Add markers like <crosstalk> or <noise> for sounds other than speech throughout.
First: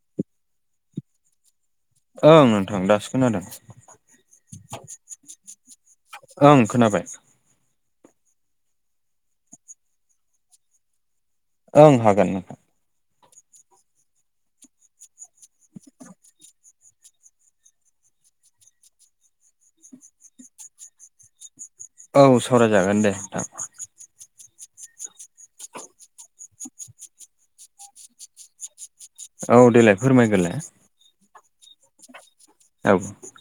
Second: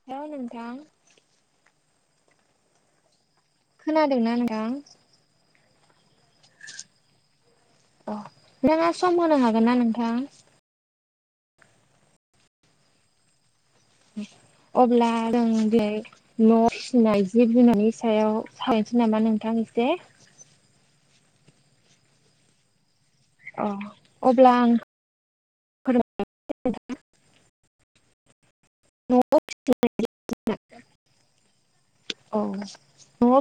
<unintelligible> ओं नोंथां दासो खोनादों। खोनादोंना नोंथां? ओं खोनाबाय। अ नोंथांङा सम होनो हागोन ना नोंथां? ओं हागोन नोंथां। अब्ला जों दिनै न' जिनाय जिब जुनारनि सायाव सावायनोसै नामा नोंथां एसे? औ सराय जागोन दे नोंथां। अ अब्ला आं न'आव औ फिसिनाय देलाय फोरमाय गोरलाय। औ औ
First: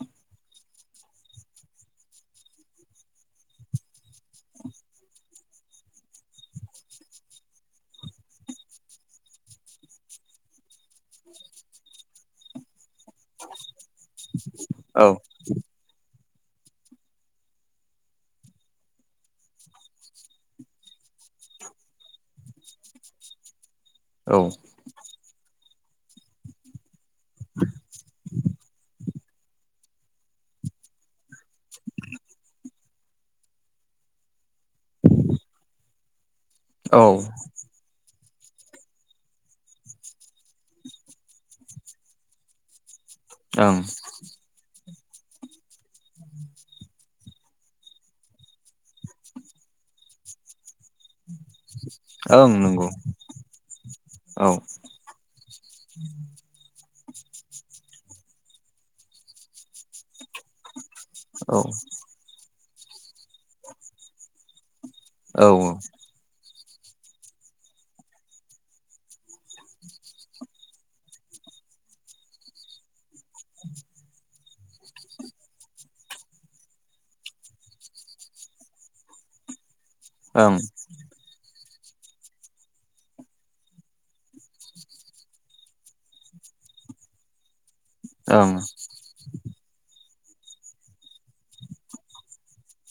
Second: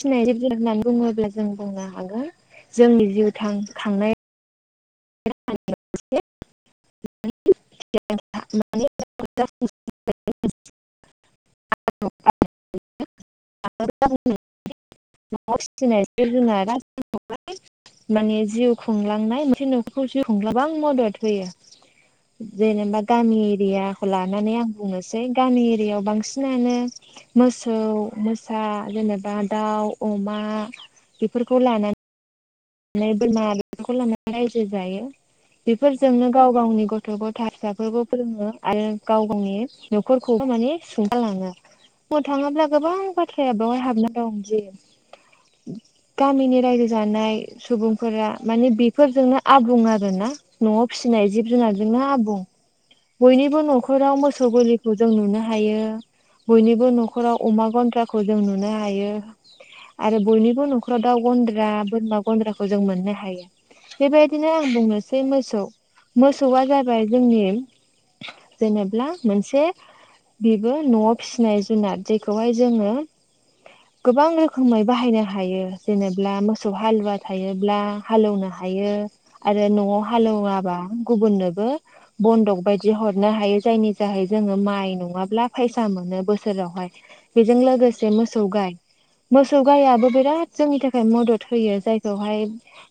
फिनाय जिब जुनार होननानै बुङोब्ला जों बुंनो हागोन। जोंनि जिउ थां खांनाय <unintelligible> <unintelligible> औ न'आव फिनाय जिब जुनारा <unintelligible> माने जिउ खुंलांनाय मोनसे न'खर जिउ खुं <unintelligible> गोबां मदद होयो। जेनेबा गामि एरियाखौ औ लानानै आं बुंनोसै गामि एरियाायाव बांसिनानो मोसौ, मोसा जेनेबा दाउ, अमा बेफोरखौ ला नै बोरमा बेफोरखौ लानानै रायजो जायो। बेफोरजोंनो गाव गावनि औ गथ' गथ ओं फिसाफोरखौ फोरोङो। आरो गाव गावनि न'खरखौबो माने सुंथा लाङो। बु थाङोब्ला गोबां बाथ थ्राया बावहाय हाबना दं। जे गामिनि रायजो जानाय सुबुंफोरा माने बेफोरजोंनो आबुं आरो ना न'आव फिनाय जिब जोङा जोंनो आबुं ओं नंगौ बयनिबो न'खराव मोसौ औ गलि खौ जों नुनो हायो। बयनिबो न'खराव अमा गन्द्राखौ जों नुनो हायो। आरो बयनिब बो न'खराव दाउ औ गन्द्रा, बोरमा गन्द्राखौ जों मोननो हायो‌। बेबायदिनो <unintelligible> सै औ मोसौ ओं मोसौआ जाबाय जोंनि जेनेब्ला मोनसे बेबो न'आव फिनाय जुनाद जेखौहाय जोङो गोबां रोखोमै बाहायनो हायो। जेनेब्ला मोसौ हालुवा थायोब्ला हालौनो हायो। आरो न'आव हालौवाबा गुबुननोबो बन्दक बायदि हरनो हायो। जायनि जाहै जोङो माइ नङाब्ला फायसा मोनो बोसोरावहाय। बेजों लोगोसे मोसौ ओं गाय मोसौ गायाबो बिराद जोंनि थाखाय मदद होयो। जाय खौहाय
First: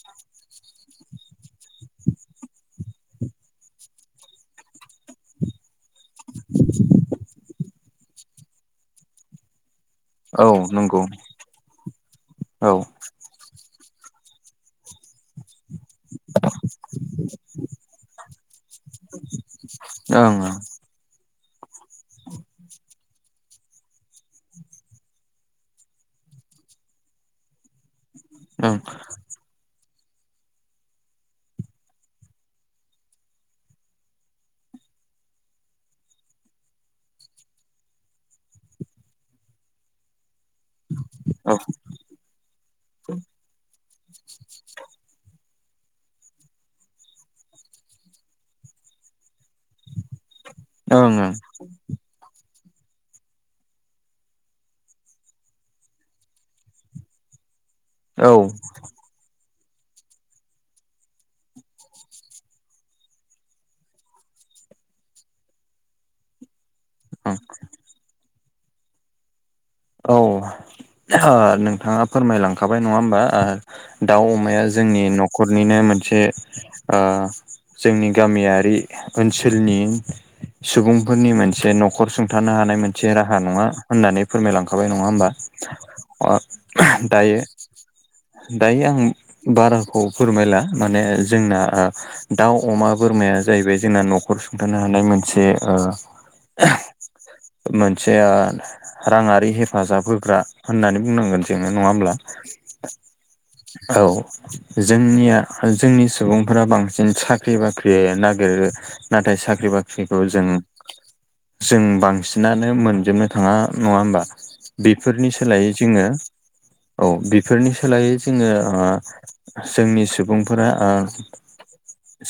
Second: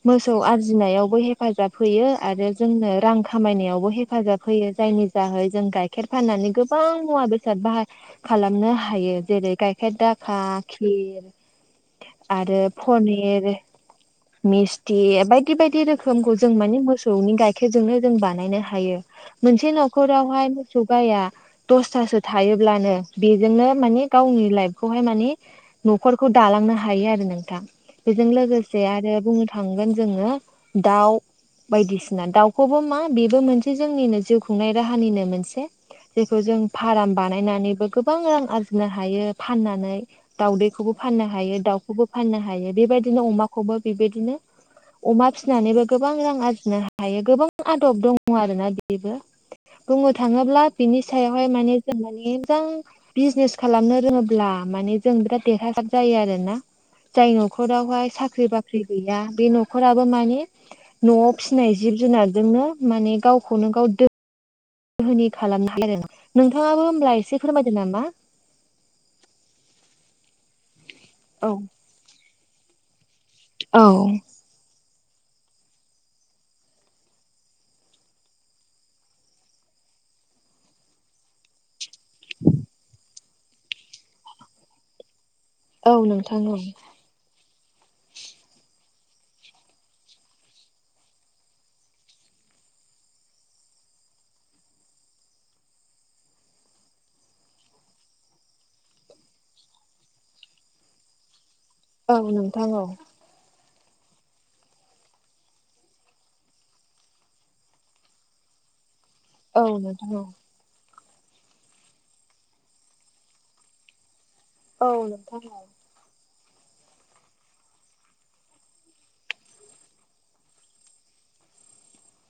मोसौ आरजिनायावबो हेफाजाब होयो। आरो जोंनो रां खामायनायावबो हेफाजाब होयो। जायनि दाहै जों गाय खेर फाननानै गोबां मुवा बेसाद बाहा खालामनो हायो। जेरै गाइखेर दाख खा औ नंगौ खिर आरो औ पनिर मिस्थि बायदि बायदि रोखोमखौ जों माने मोसौनि गाइखेरजोंनो जों बानायनो हायो। मोनसे ओं न'खरावहाय मो सौ गाया दसथासो थायोब्लानो बेजोंनो माने गावनि लाइफखौहाय माने न'खरखौ दालांनो हायो आरो नोंथां। बेजों ओं लोगोसे आरो बुंनो था थांगोन जोङो दाउ बायदिसिना दाउखौबो मा बेबो मोनसे जोंनिनो जिउ खुंनाय राहानिनो मोनसे जेखौ जों फाराम बानायनानैबो गोबां रां आरजिनो हायो फाननानै। दाउदैखौबो फाननो ओं हायो। दाउखौबो फाननो हायो। बेबायदिनो अमाखौबो बेबायदिनो अमा फिनानैबो गोबां रां आरजिनो हायो। गोबां आदब दङ आरो ना बेबो। बुंनो थाङोब्ला बिनि सायावहाय माने जों माने मोजां बिजिनेस खालामनो रोङोब्ला माने जों बिराद देरहासार जायो आरो ना। जाय न'खरावहाय ओं साख्रि बाख्रि गैया बे न'खराबो माने न'आव फिनाय जिब जुनारजोंनो माने गावखौनो गाव दो होनि खालामनो हायो आरो ना। नोंथाङाबो होमब्ला एसे फोरमायदो नामा। औ ओ औ नोंथाङा फोरमाय लांखाबाय नङा होमबा। ओ औ दाउ, अमाया जोंनि न'खरनिनो मोनसे ओ जोंनि गामियारि ओनसोलनि सुबुंफोरनि मोनसे न'खर सुंथानो हानाय मोनसे राहा नङा होननानै फोरमायलां खाबाय नंङा होमबा? अ नोंथां औ दायो दायो आं बाराखौ फोरमायला माने जोंना ओ दाउ अमा बोरमाया जाहैबाय जोंना न'खर सुंथानो हानाय मोनसे ओ मोनसे ओ रांङारि हेफाजाब होग्रा होननानै बुंनांगोन जोंङो नंङा होमब्ला औ नोंथां औ औ जोंनिया जोंनि सुबुंफोरा बांसिन साख्रि बाख्रि नागिरो। नाथाय औ साख्रि नोंथां बाख्रिखौ जों जों बांसिनानो मोनजोबनो थांङा नंङा होमबा। औ बेफोरनि नोंथां सोलायै जोंङो औ बेफोरनि सोलायै जोंङो ओ जोंनि सुबुंफोरा ओ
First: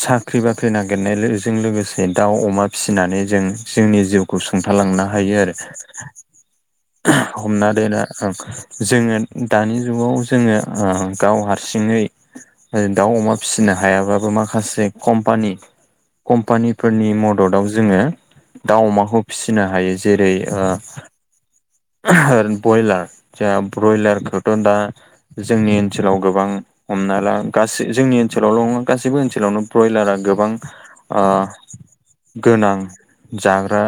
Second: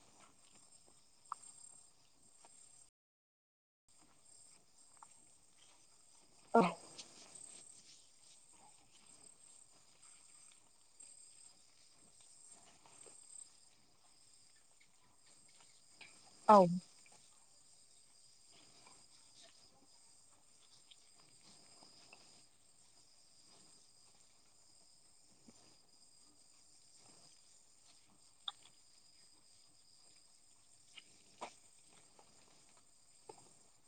साख्रि बाख्रि नागिरनायजों लोगोसे दाउ अमा फिसिनानै जों जोंनि जिउ खौ सुंथालांनो हायो आरो। औव हमना दोनो ओ जोंङो दानि जुगाव जोंङो ओ गाव हारसिंङै ओ दाउ अमा फिसिनो हायाबाबो माखासे कम्पानि औ कम्पानिफोरनि मददाव जोंङो दाउ अमाखौ फिसिनो हायो जेरै ओ ओ ब्रयलार जोंहा ब्रयलारखौथ' दा जोंनि ओनसोलाव गोबां हमना ला गासै जोंनि ओनसोलावल' नंङा गासैबो ओनसोलावनो ब्रयलारा गोबां ओ गोनां जाग्रा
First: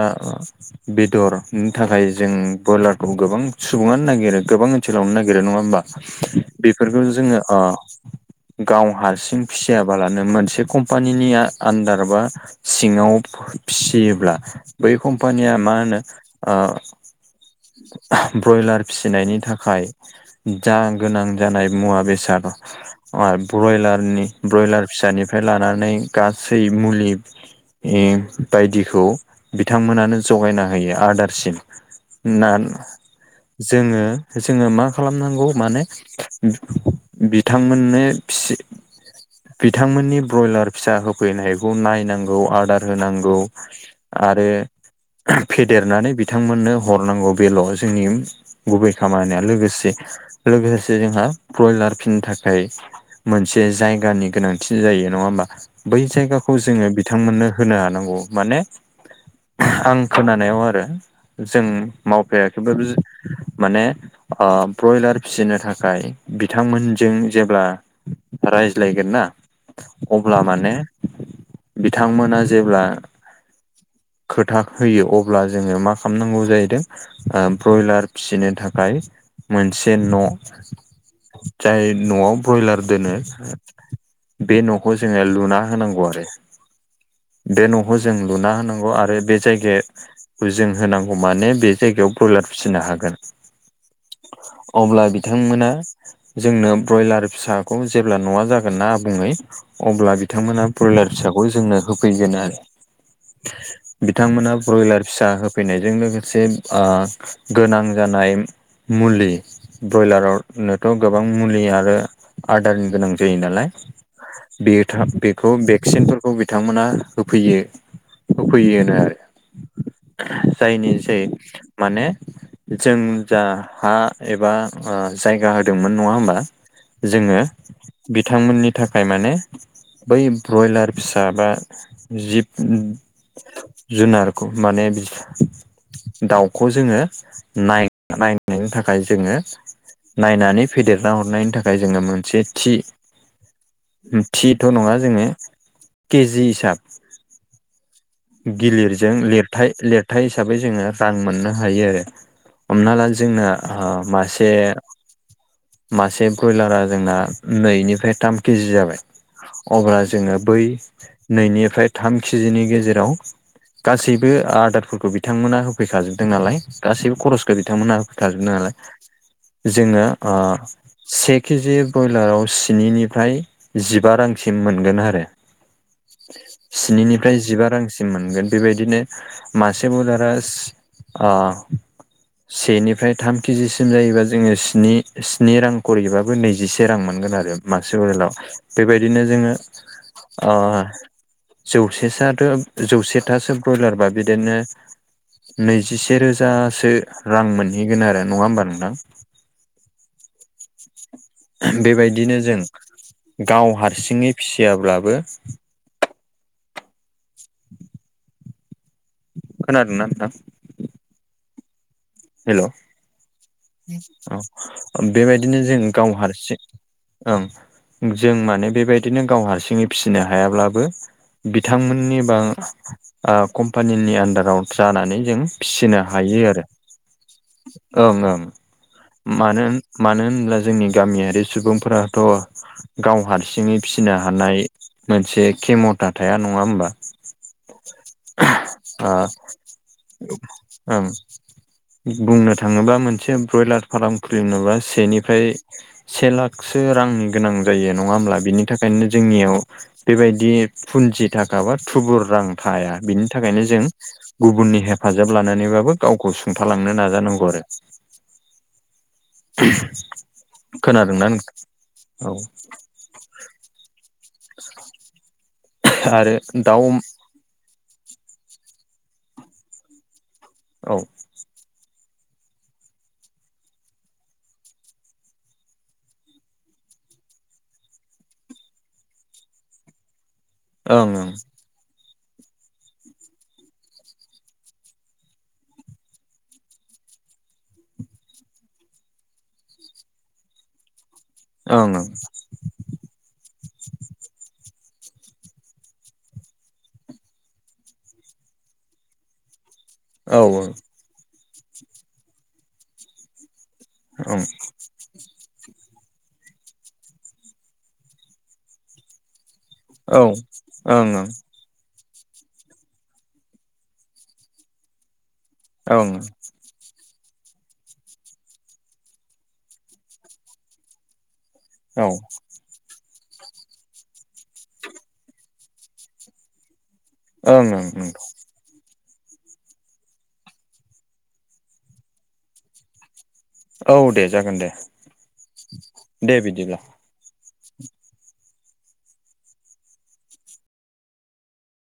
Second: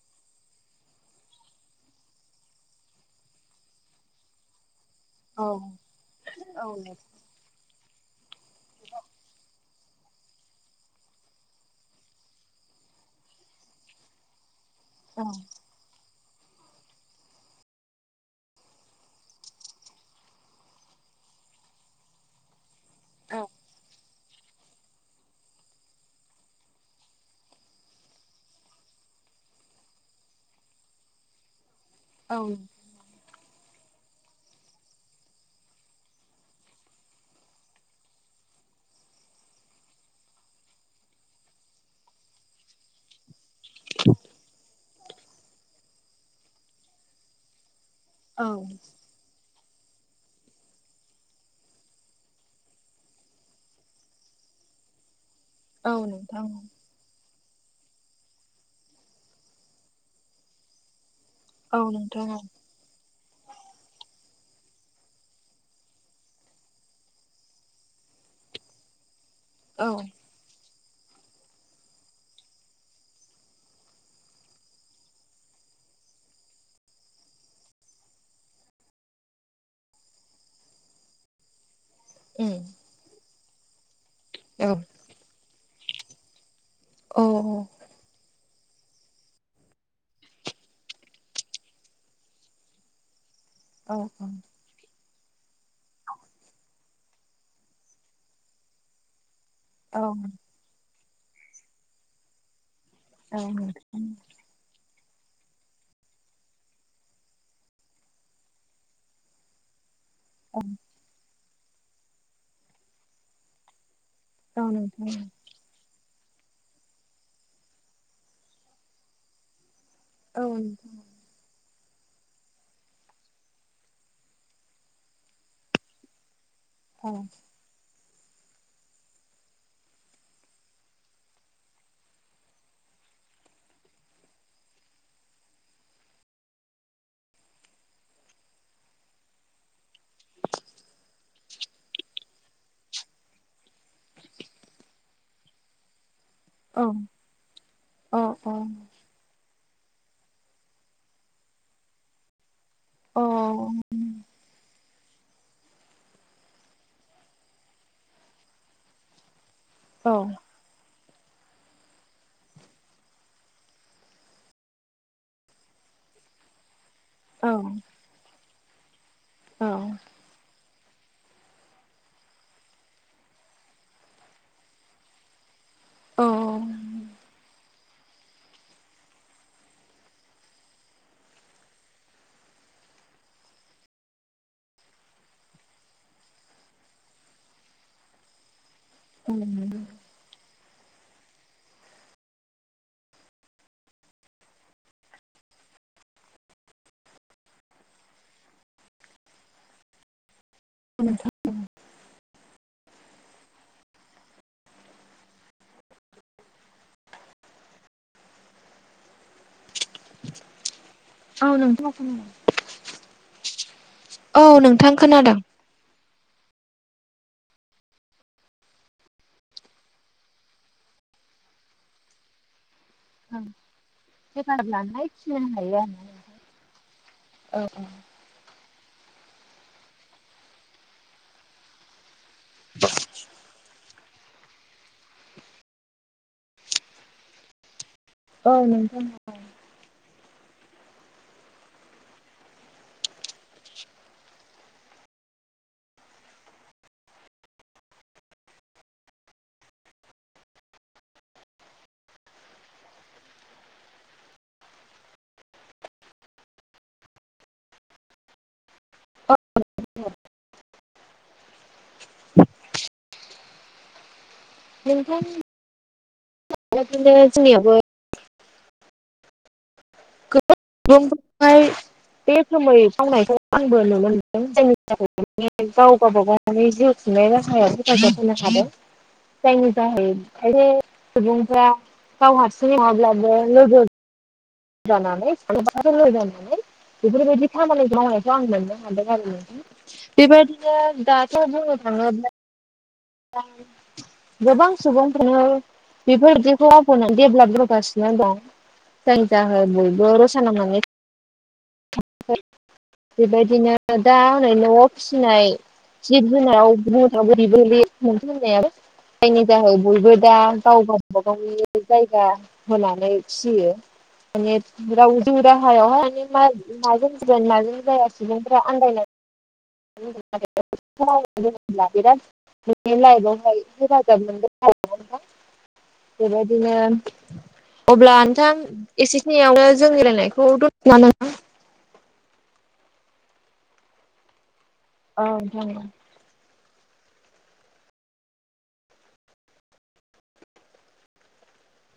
बेदरनि थाखाय जों ब्रयलारखौ गोबां सुबुङानो नागिरो गोबां ओनसोलावनो नागिरा औ नंङा होमबा औ बेफोरखौ जोंङो ओ गाव हारसिं फिसियाबालानो मोनसे कम्पानिनि आन्दार बा सिंङाव फिसियोब्ला बै नोंथां कम्पानिया मा होनो ओ ब्रयलार फिसिनायनि थाखाय जा गोनां जानाय मुवा बेसाद ओ औ ब्रयलारनि ब्रयलार फिसानिफ्राय लानानै गासै मुलि बायदिखौ बिथांमोनानो जगायना होयो आदारसिम औ ना जोंङो जोंङो मा खालामनांगौ माने- बिथांमोननो फिसि- बिथांमोननि ब्रयलार फिसा होफैनायखौ नायनांगौ आदार होनांगौ आरो फेदेरनानै बिथांमोननो हरनांगौ बेल' जोंनि औ गुबै खामानिया लोगोसे लोगोसे जोंहा ब्रयलार फिनो थाखाय मोनसे जायगानि गोनांथि जायो नंङा होमबा औ बै नोंथां जायगाखौ जोंङो। बिथांमोननो होनो हानांगौ माने आं खोनानायाव आरो। जों औ नोंथां मावफेरयाखैबो माने ब्रयलार फिसिनो थाखाय बिथांमोनजों जेब्ला रायस लायगोन ना।? औ अब्ला माने बिथांमोना जेब्ला खोथा होयो अब्ला जोंङो मा। खालामनांगौ जाहैदों ब्रयलार फिसिनो थाखाय मोनसे न' जाय न'आव ब्रयलार दोनो बे न'खौ जोंङो लुना होनांगौ आरो उम बे न' जों लुना होनांगौ आरो बे जायगाखौ जों होनांगौ माने बे जायगायाव बुलार फिसिनो हागोन। औ औ अब्ला बिथांमोना जोंनो ब्रयलार फिसाखौ जेब्ला न'आ जागोन नना आबुङै औ अब्ला बिथांमोना ब्रयलार फिसाखौ जोंनो होफैगोन आरो। औ नोंथां औ बिथांमोना ब्रयलार फिसा हो फैनायजों लोगोसे ओ गोनां जानाय मुलि नोंथां ब्रयलारानोथ' गोबां मुलि आरो आदारनि गोनां जायो नालाय। औ नोंथां औ बे था बेखौ भेक्सिनफोर खौ बिथांमोना होफैयो, होफैयोनो आरो। जायनि जाय माने जों जा हा एबा जायगा होदोंमोन नङा होमबा? जोङो बिथांमोननि थाखाय माने बै ब्रयलार फिसा बा जिब जुनारखौ माने दाउखौ जोङो नाय नायनायनि थाखाय जोङो नायनानै फेदेरना हरनायनि थाखाय जोङो मोनसे थि थिथ' नङा जोङो केजि हिसाब गिलिरजों लिरथाय लिर थाय हिसाबै जोङो रां मोननो हायो आरो। हमना ला जोंना मासे मासे ब्रयलारा जोंना नैनिफ्राय थाम केजि जाबाय अब्ला जोङो बै नैनिफ्राय थाम केजिनि गेजेराव गासैबो आदार फोरखौ बिथांमोना होफैखाजोबदों नालाय। गासैबो खरसखौ बिथांमोना होफैखाजोबदों नालाय। जोङो ओ से केजि ब्रयलाराव स्निनिफ्राय जिबा रांसिम मोनगोन आरो। औ स्निनिफ्राय जिबा रांसिम मोनगोन बेबायदिनो मासे ब्रयलारा सि ओ सेनिफ्राय थाम केजिसिम जायोबा जोङो स्नि रां खरिबाबो नैजिसे रां मोनगोन आरो मासे ब्रयलाराव। बेबायदिनो जोङो अ जौसेसाथ' जौसेथासो ब्रयलारबा बि दिनो नैजिसे रोजासो रां मोनहैगोन आरो नङा होमबा नोंथां? औ नोंथां। बेबायदिनो जों गाव हारसिङै फिसियाब्लाबो खोनादोंना नोंथां? औ नोंथां औ। हेल' औ औ नोंथां खोनादों बेबायदिनो जों गाव हारसिं ओं जों माने बेबायदिनो गाव हारसिङै फिसिनो हायाब्लाबो बिथांमोननि बा कम्पानिनि आन्दाराव हेफाजाब लानानै जानानै जों फिसिनो हायो फिसिनो आरो हायो आरो। ओ ओं ओं मानो मानो होनब्ला जोंनि गामियारि सुबुंफोरा थ' गाव हारसिङै फिसिनो हानाय मोनसे खेमथा थाया, नङा होमबा? औ औ नोंथां ओ ओम बुंनो थाङोबा मोनसे ब्रयलार फार्म खुलिनोबा सेनिफ्राय से लाखसो रांनि गोनां जायो नङा होमब्ला बिनि थाखायनो जोंनियाव बेबायदि फुन्जि थाखा बा थुबुर रां थाया। बिनि थाखायनो जों गुबुननि हेफाजाब लानानैबाबो गावखौ सुंथालांनो नाजानांगौ आरो। खोनादोंना नों? औ। <inaudible> आरो बे दाउ बिदिनो जोंनियावबो औ ओं <unintelligible> बे रोखोमै मावनायखौ आंबो नुनो मोनदों जोंनि <unintelligible> माने गाव गबागाव माने जिउ खुंनाय राहाया हेफाजाब होनो हादों। जायनि जाहै खायसे ओं ओं सुबुंफोरा गाव हारसिं नङाब्लाबो लोगो जानानै जानानै बेफोरबायदि खामानिखौ मावनायखौ आं मोननो हादों आरो नोंथां। बेबायदिनो दाथ' बुंनो ओं थाङोब्ला गोबां सुबुंफोरनो बेफोरबायदिखौ मावनानै डेभलप जोगासिनो दं। जाय थाखाय रावबो रसा औ नांनानै बेबायदिनो दा ओं हनै न'आव फिसिनाय जिब जुनार दाउ बुंनो थांब्ला बेबो बे <unintelligible> होननायाबो जायनि जाहै बयबो औ दा गाव गाव ओं गावब ओं गावनि जायगा होनानै फियो माने राव जिउ ओं राहायावहाय माने औ मा माजों सिगोन माजों जाया सुबुंफोर आन्दायना <unintelligible> नोंनि ओं लाइफआवहाय हेफाजाब मोनगोन आरोना बेबायदिनो अब्ला नोंथां एसेखिनियावनो जोंनि रायलायनायखौ दथ'नोसै नामा नोंथां। औ दे जागोन दे औ नोंथां औ दे बिदिब्ला